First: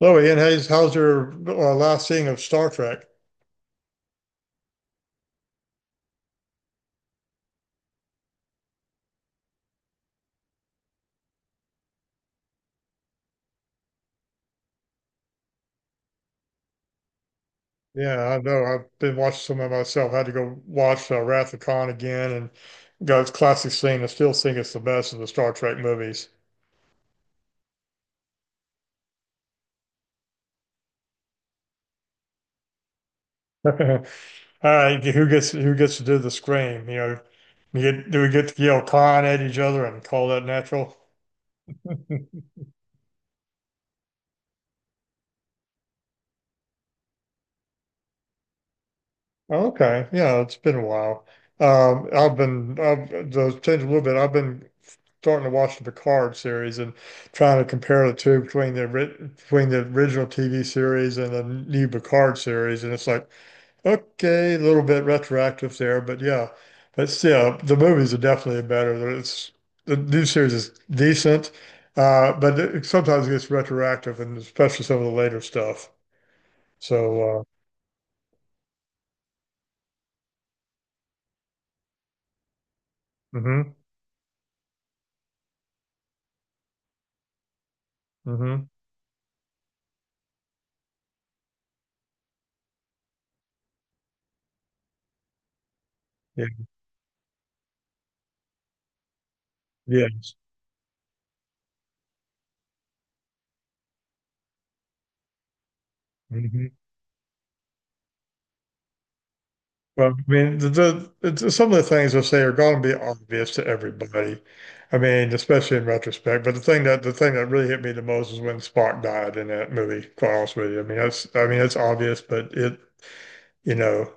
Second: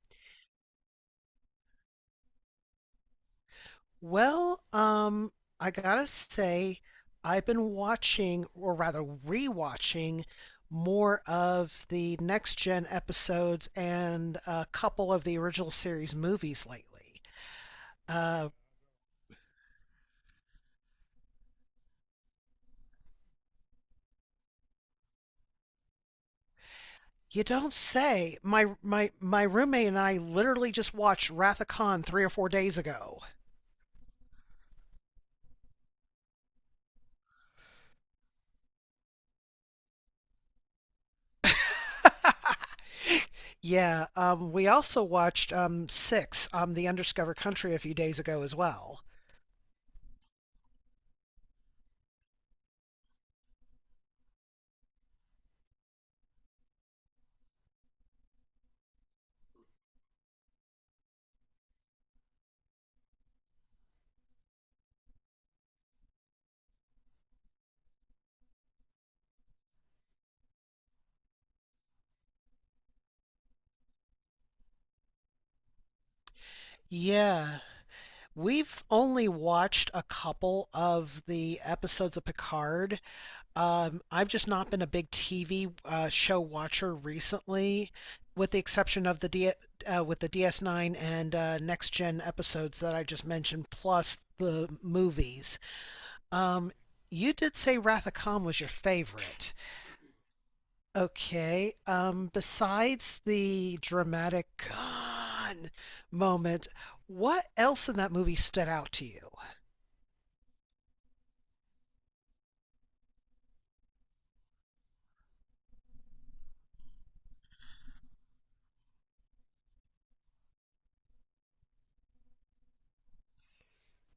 Hello, Ian. How's your last seeing of Star Trek? Well, um, I gotta say, I've been watching, or rather rewatching, more of the next gen episodes and a couple of the original series movies lately. Yeah, I Uh, know. I've been watching some of it myself. I had to go watch Wrath of Khan again and got its classic scene. I still think it's the best of the Star Trek movies. you don't say. My roommate and I literally just watched Wrath of Khan 3 or 4 days ago. All right, who gets to do the scream? You know, you get, do we get to yell Khan at each other and call that natural? Yeah, we also watched Six, The Undiscovered Country, a few days ago as well. Okay, yeah, it's been a while. I've to change a little bit. I've been starting to watch the Picard series and trying to compare the two between the between the original TV series and the new Picard series, and it's like okay, a little bit retroactive there, but yeah, but still, the movies are definitely better. It's the new series is decent, but it sometimes it gets retroactive, and especially some of the later stuff. So, Yeah. We've only watched a couple of the episodes of Picard. Mm-hmm. I've just not been a big TV show watcher recently, with the Mm-hmm. exception of with the DS9 and Next Gen episodes that I just mentioned, plus the movies. Yeah, Um, you did say Wrath of Khan was your favorite. yeah. Okay. Besides the dramatic Khan moment, Mhm. what else in that movie stood out to you? Well, I mean, it's- some of the things I say are going to be obvious to everybody. I mean, especially in retrospect. But the thing that really hit me the most is when Spock died in that movie. Quite honest with you, I mean, that's I mean, it's obvious, but it, you know,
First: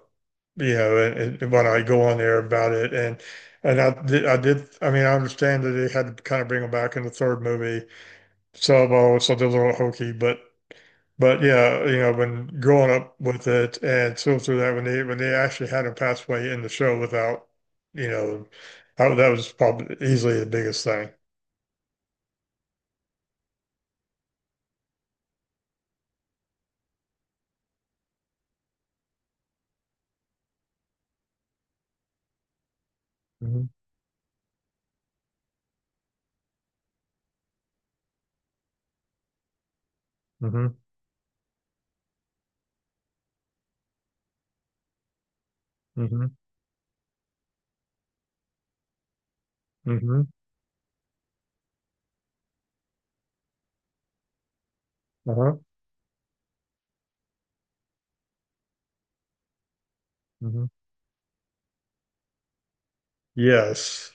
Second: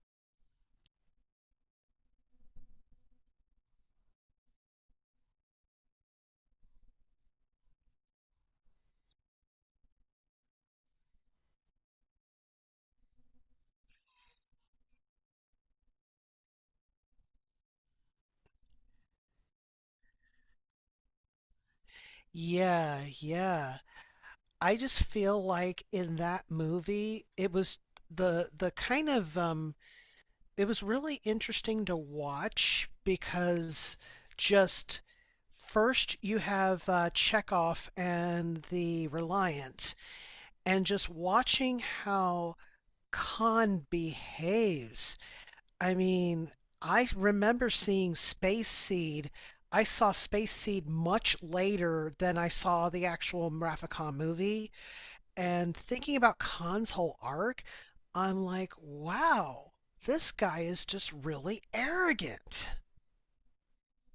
you know, and when I go on there about it, and I did, I mean, I understand that they had to kind of bring him back in the third movie, so, well, it's a little hokey, but yeah, you know, when growing up with it and still through that, when they actually had him pass away in the show without, you know, that was probably easily the biggest thing. Yeah, yeah. I just feel like in that movie, it was the kind of, it was really interesting to watch Hmm. because just first you have Chekhov and the Reliant, Hmm. and just watching how Khan behaves. I Hmm. mean, I remember seeing Space Seed. I saw Hmm. Space Seed much later than I saw the actual Mraficon movie. Uh-huh. And thinking about Khan's whole arc, I'm like, wow, this guy Hmm. is just really arrogant. Yes.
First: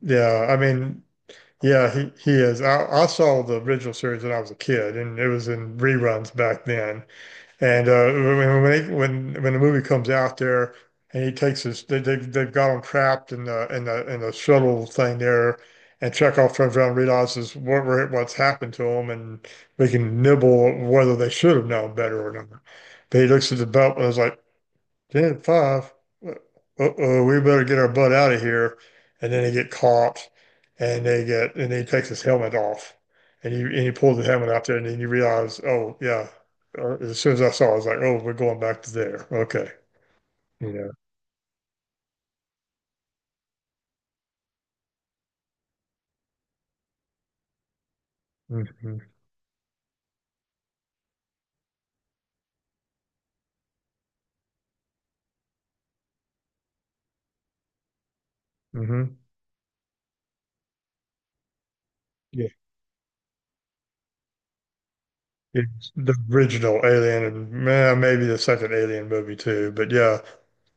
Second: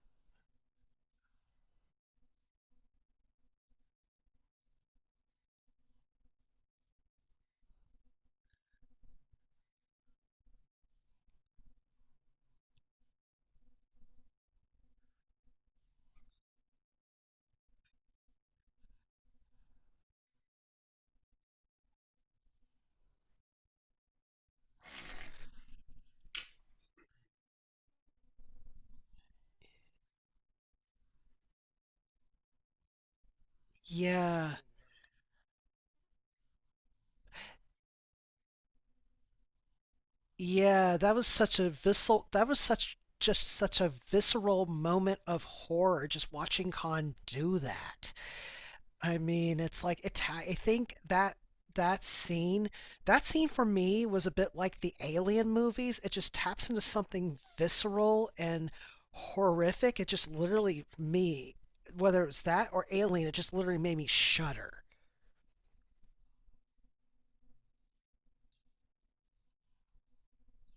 Yeah. I mean, yeah, he is. I saw the original series when I was a kid, and it was in reruns back then. And when when the movie comes out there, and he takes his they've got him trapped in the in the shuttle thing there, and Chekhov turns around and realizes what's happened to him, and we can nibble whether they should have known better or not. But he looks at the belt and is like, ten uh-oh, we better get our butt out of here. And then they get caught and they get and he takes his helmet off. And he pulls the helmet Yeah, out there and then you realize, oh yeah. As soon as I saw it, I was like, oh, we're going back to there. Okay. You know. yeah, that was such just such a visceral moment of horror just watching Khan do that. Hmm. I mean, it's like, I think that that scene, that scene for me was a bit like the Alien movies. It just taps into something visceral and Hmm. horrific. It just literally me, Whether it was Yeah. that or Alien, it just literally made me shudder. It's the original Alien and maybe the second Alien movie too. But yeah.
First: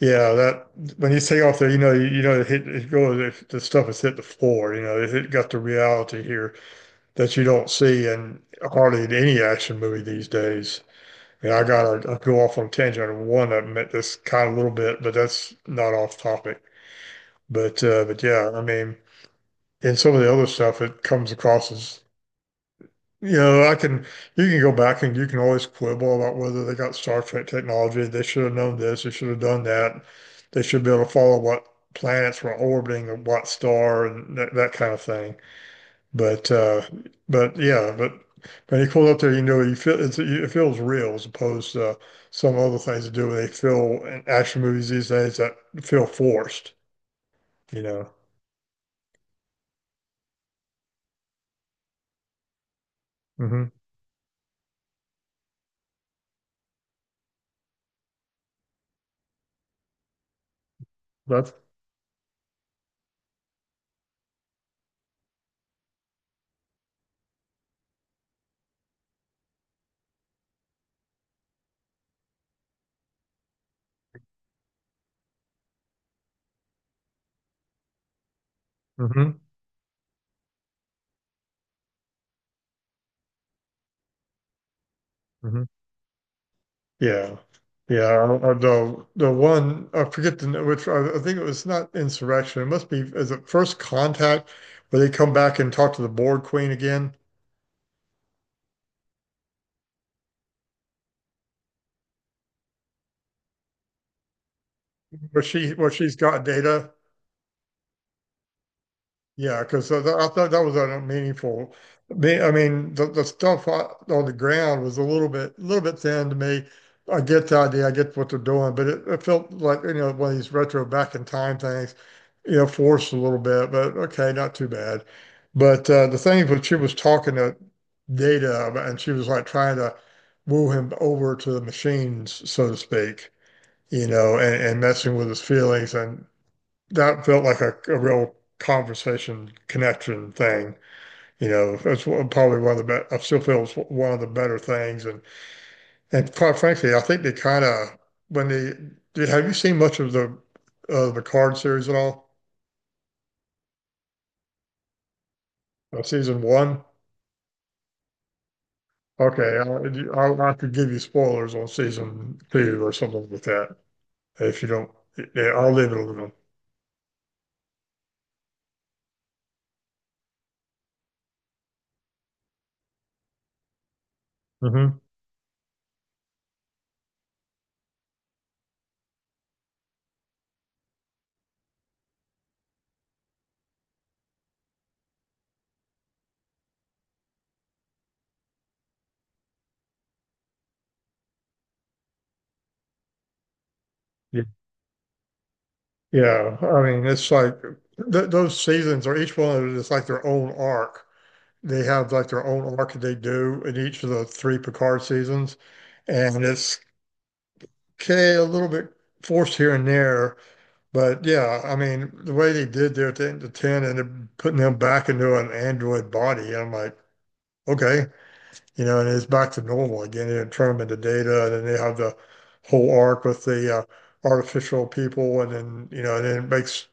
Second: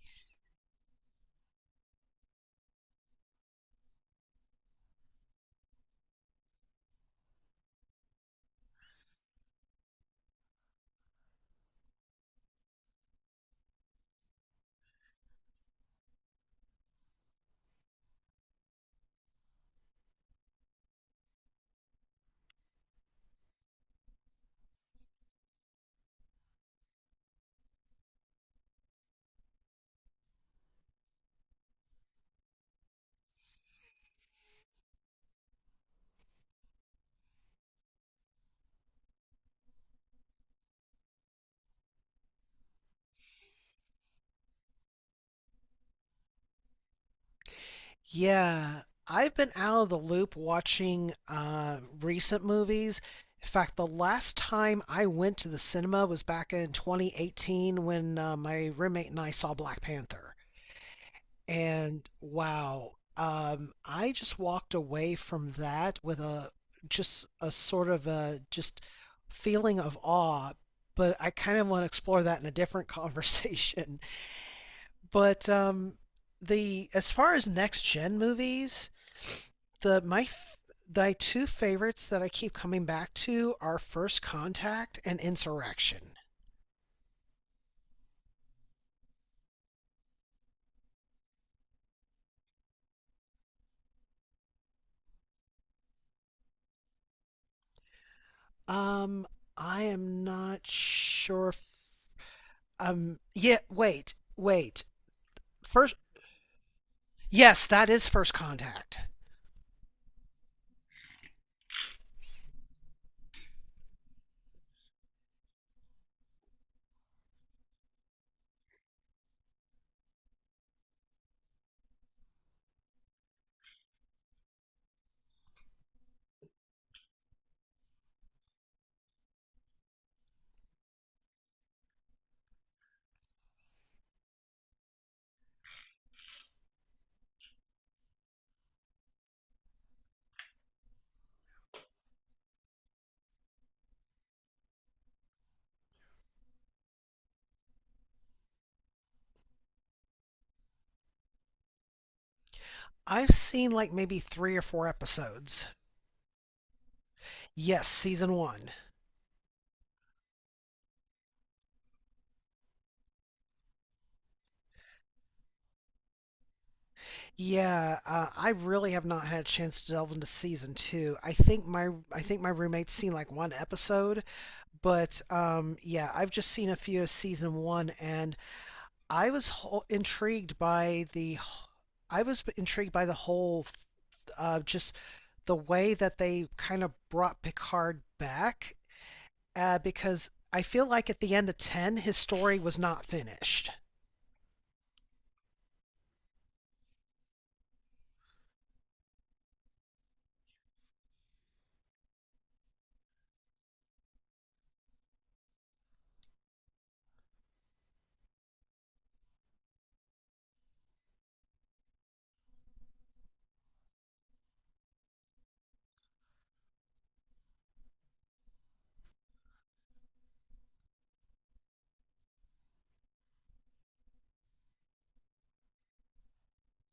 Yeah, that when you take off there, you know, it hit, it goes, it, the stuff has hit the floor. You know, it got the reality here. That you don't see in hardly in any action movie these days. And I got to go off on a tangent on one of them at this kind of little bit, but that's not off topic. But yeah, I mean, in some of the other stuff, it comes across as you know, I can you can go back and you can always quibble about whether they got Star Trek technology. They should have known this. They should have done that. They should be able to follow what planets were orbiting what star and that kind of thing. But uh, but yeah, but when you pull up there, you know it feels real as opposed to some other things to do where they feel in action movies these days that feel forced. You know. Yeah, I've been out of the loop watching recent movies. In Hmm. fact, the last time I went to the cinema was back in 2018 when my roommate and I saw Black Panther. That's. And wow, I just walked away from that with a just a sort of a just feeling of awe, but I kind of want to explore that in a different conversation. But the as far as next gen movies, Hmm. the my two favorites that I keep coming back to are First Contact and Hmm. Insurrection. Yeah. Yeah. The one I forget the name, which I think it was not Insurrection. It must be is it First Contact where they come back and talk to the board queen again, Um, I am not sure if, yeah, wait, wait. where she where First, she's got data. yes, that is First Contact. Yeah, because I thought that was a meaningful. I mean, the stuff on the ground was a little bit thin to me. I get the idea, I get what they're doing, but it felt like you know one of these retro back in time things, you know, forced a little bit. But okay, not too bad. But the thing when she was talking to Data, about- and she was like trying to woo him over to the machines, so to speak, you know, and messing with his feelings, and that felt like a real conversation connection thing. You know, that's one- probably one of the best. I still feel it's one of the better things. And quite frankly, I think they kind of when they did. Have you seen much of the card series at all? I've seen like maybe three or four episodes. Season one? Yes, season one. Okay, I could give you spoilers on season two or something like that if you don't. Yeah, I'll leave it alone. Yeah, I really have not had a chance to delve into season two. I think my roommate's seen like one episode, Hmm. but yeah, I've just seen a few of season one, and I was ho- intrigued by the I was intrigued by the whole, just the way that they kind of brought Picard back, because I feel like at the end of 10, his story was not finished. Yeah. Yeah, I mean, it's like th those seasons are each one of them is like their own arc they have like their own arc that they do in each of the three Picard seasons, and it's okay a little bit forced here and there, but yeah, I mean the way they did there at the end of ten and they're putting them back into an android body, and I'm like, okay, you know, and it's back to normal again. They turn them into data, and then they have the whole arc with the artificial people, and then you know, and then it makes.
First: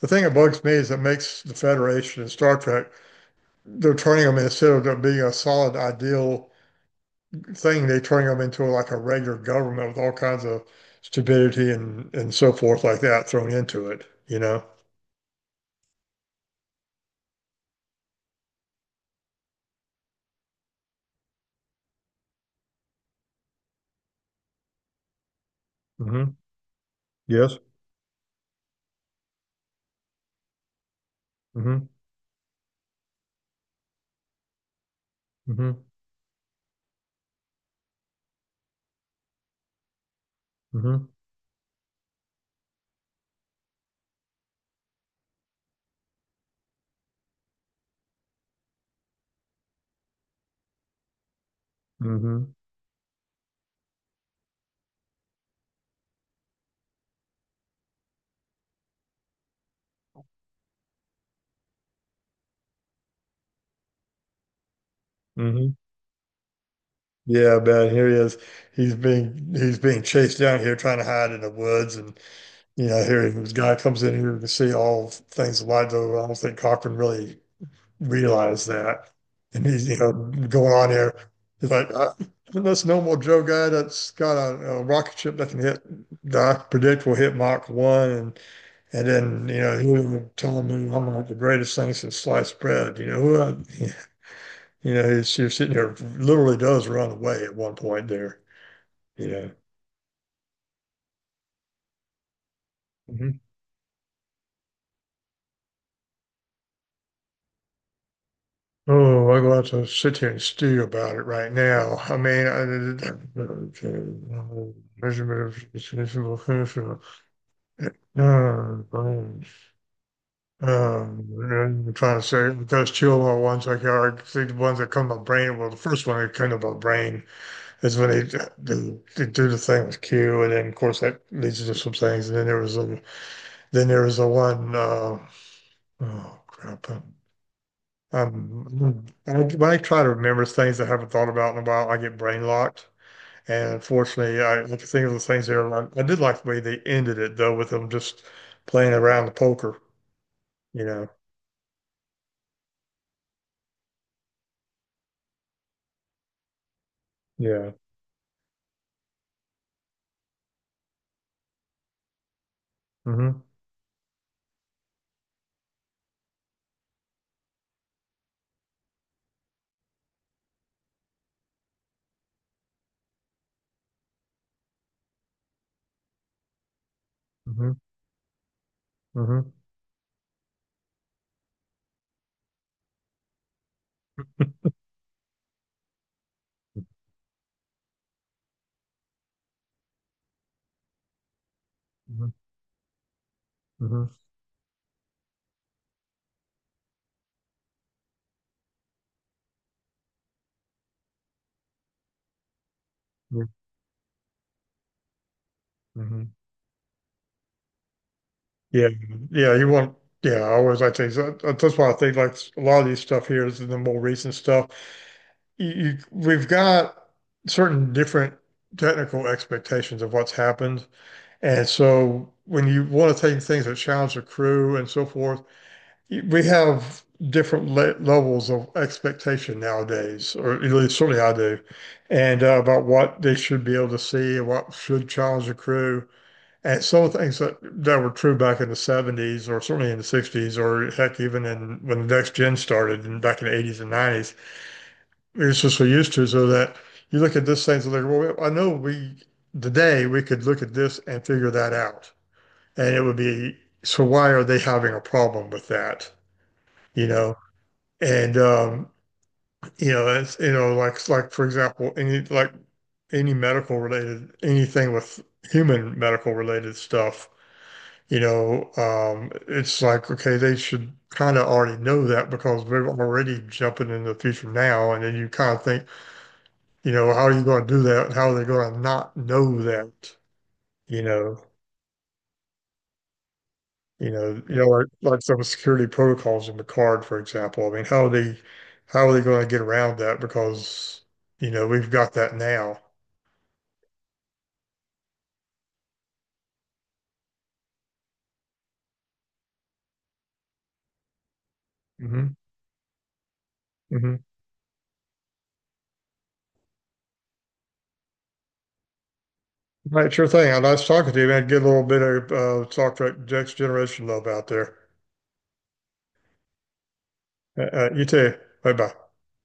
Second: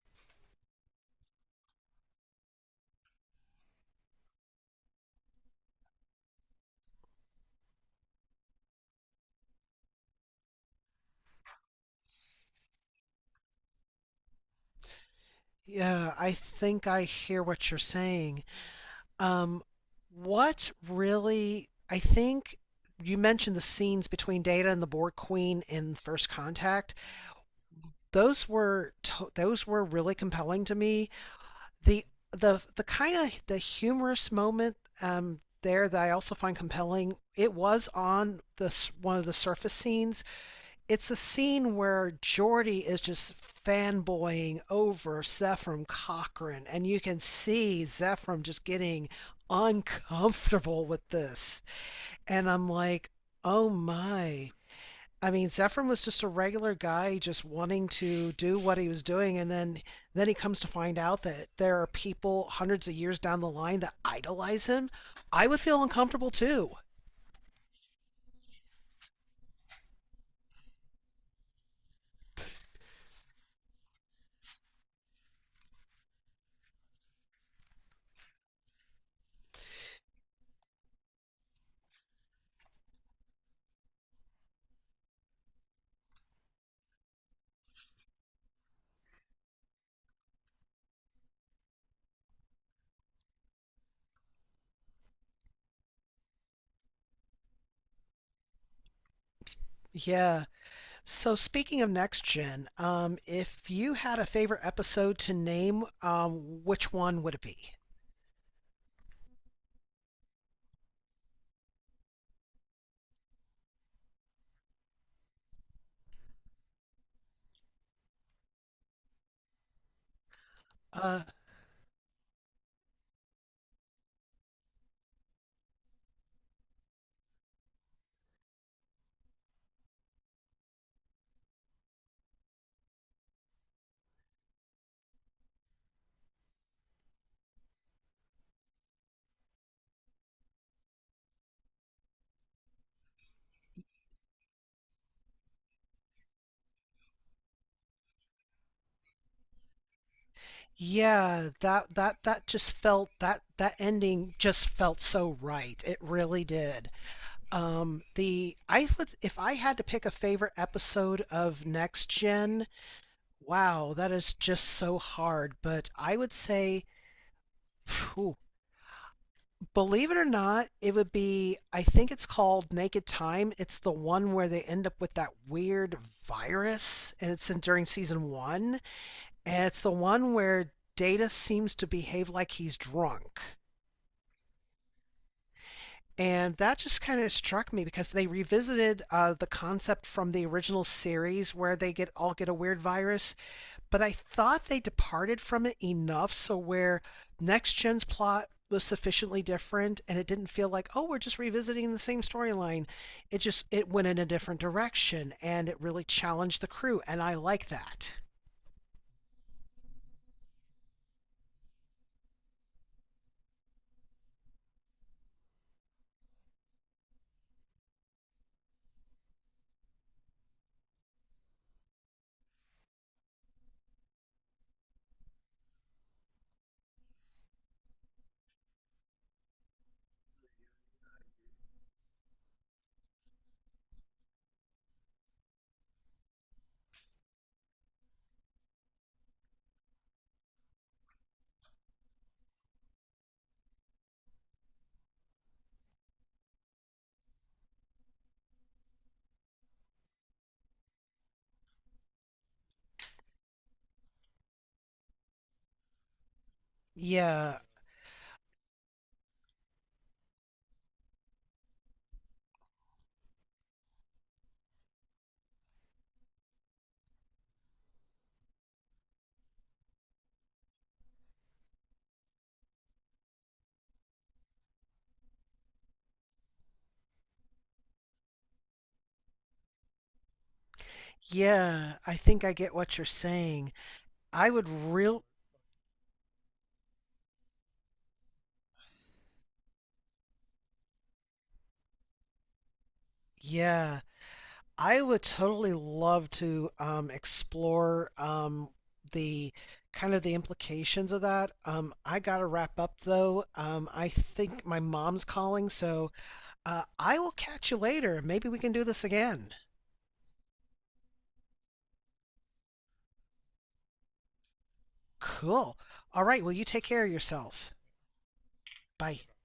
The thing that bugs me is it makes the Federation and Star Trek, they're turning them instead of there being a solid ideal thing, they turn them into like a regular government with all kinds of stupidity and so forth like that thrown into it, you know? Yeah, I think I hear what you're saying. Um, what really, I think you mentioned the scenes between Data and the Borg Queen in First Hmm. Contact. Yes. Those were really compelling to me. Hmm. The the the kind of the humorous moment Hmm. there, that I also find compelling. It was on this one of the surface scenes. Hmm. It's a scene where Geordie is just fanboying over Zephram Cochrane, and you can see Zephram just getting uncomfortable with this. Hmm. And I'm like, oh my, I mean, Zephyrin was just a regular guy just wanting to do what he was doing, and then he comes to find out that there are people hundreds of years down the line that idolize him. I would Hmm. feel uncomfortable too. Yeah, man, here he is. He's being chased down here trying to hide in the woods and you know, here this guy comes in here to see all things alive, though I don't think Cochran really realized that. And he's, you know, going on here. He's like, this normal Joe guy that's got a rocket ship that can hit, that I predict will hit Mach 1. And then, you know, he was telling me I'm like the greatest thing since sliced bread. You know, you're sitting there, literally does run away at one point there. Yeah. Yeah. So speaking of next gen, Mhm. if you had a favorite episode to name, which one would it be? Oh, I'm going to have to sit here and stew about it right now. Measurement of Uh, um, Uh, and I'm trying to say those two little ones like are the ones that come about brain. Well, the first one that came about brain is when they do the thing with Q, and then of course that leads to some things. And then there was a then there was the one oh crap. I, when I try to remember things I haven't thought about in a while, I get brain locked. And unfortunately, I like to think of the things there. I did like the way they ended it though, with them just playing around the poker, you know. yeah, that ending just felt so right. It really did. Yeah. The I would, if I had to pick a favorite episode of Next Gen, Mm-hmm. wow, that is just so hard. But I would say, phew, believe it or not, it would be. I think it's called Naked Time. It's the one where they end up with that weird virus, and it's in Mm-hmm. during season one. Mm-hmm. And it's the one where Data seems to behave like he's drunk. And that just kind of struck me because they revisited the concept from the original series where they get Mm-hmm. all get a weird virus, but I Mm-hmm. thought they departed from it enough so where next gen's plot was sufficiently different and it didn't feel like, oh, we're just revisiting the same storyline. It went in a different direction and it really Mm-hmm. challenged the crew, and I like that. Yeah. Yeah. Yeah, I always like That's why I think like a lot of these stuff here is the more recent stuff. We've got certain different technical expectations of what's happened. And so when you want to take things that challenge the crew and so forth, we have different le levels of expectation nowadays, or at least certainly I do, and about what they should be able to see and what should challenge the crew. And some of the things that were true back in the 70s, or certainly in the 60s, or heck, even in when the next gen started and back in the 80s and 90s, we were just so used to so that you look at this thing and like, well, I know we today we could look at this and figure that out. And it would be, so why are they having a problem with that? You know, Yeah, and you know, it's you know, like for example, any medical related anything with human medical related stuff, you know, it's like okay, they should kind of already know that because they're already jumping into the future now, and then you kind of think, you know, how are you going to do that? How are they going to not know that? You know, yeah, I think I get what you're saying. you know, I you know, would like real some security protocols in the card, for example. I mean, how are they going to get around that? Because, you know, we've got that now. Yeah, I would totally love to explore, the kind of the implications of that. I Hmm. gotta wrap up though. I Hmm. think my mom's calling, so I will catch you later. Maybe we can do this again. Right, sure thing. I nice talking to you, man. Get a little bit of Star Trek Next Generation love out there. Cool. All right. Well, you take care of yourself. You too. Bye bye. Bye.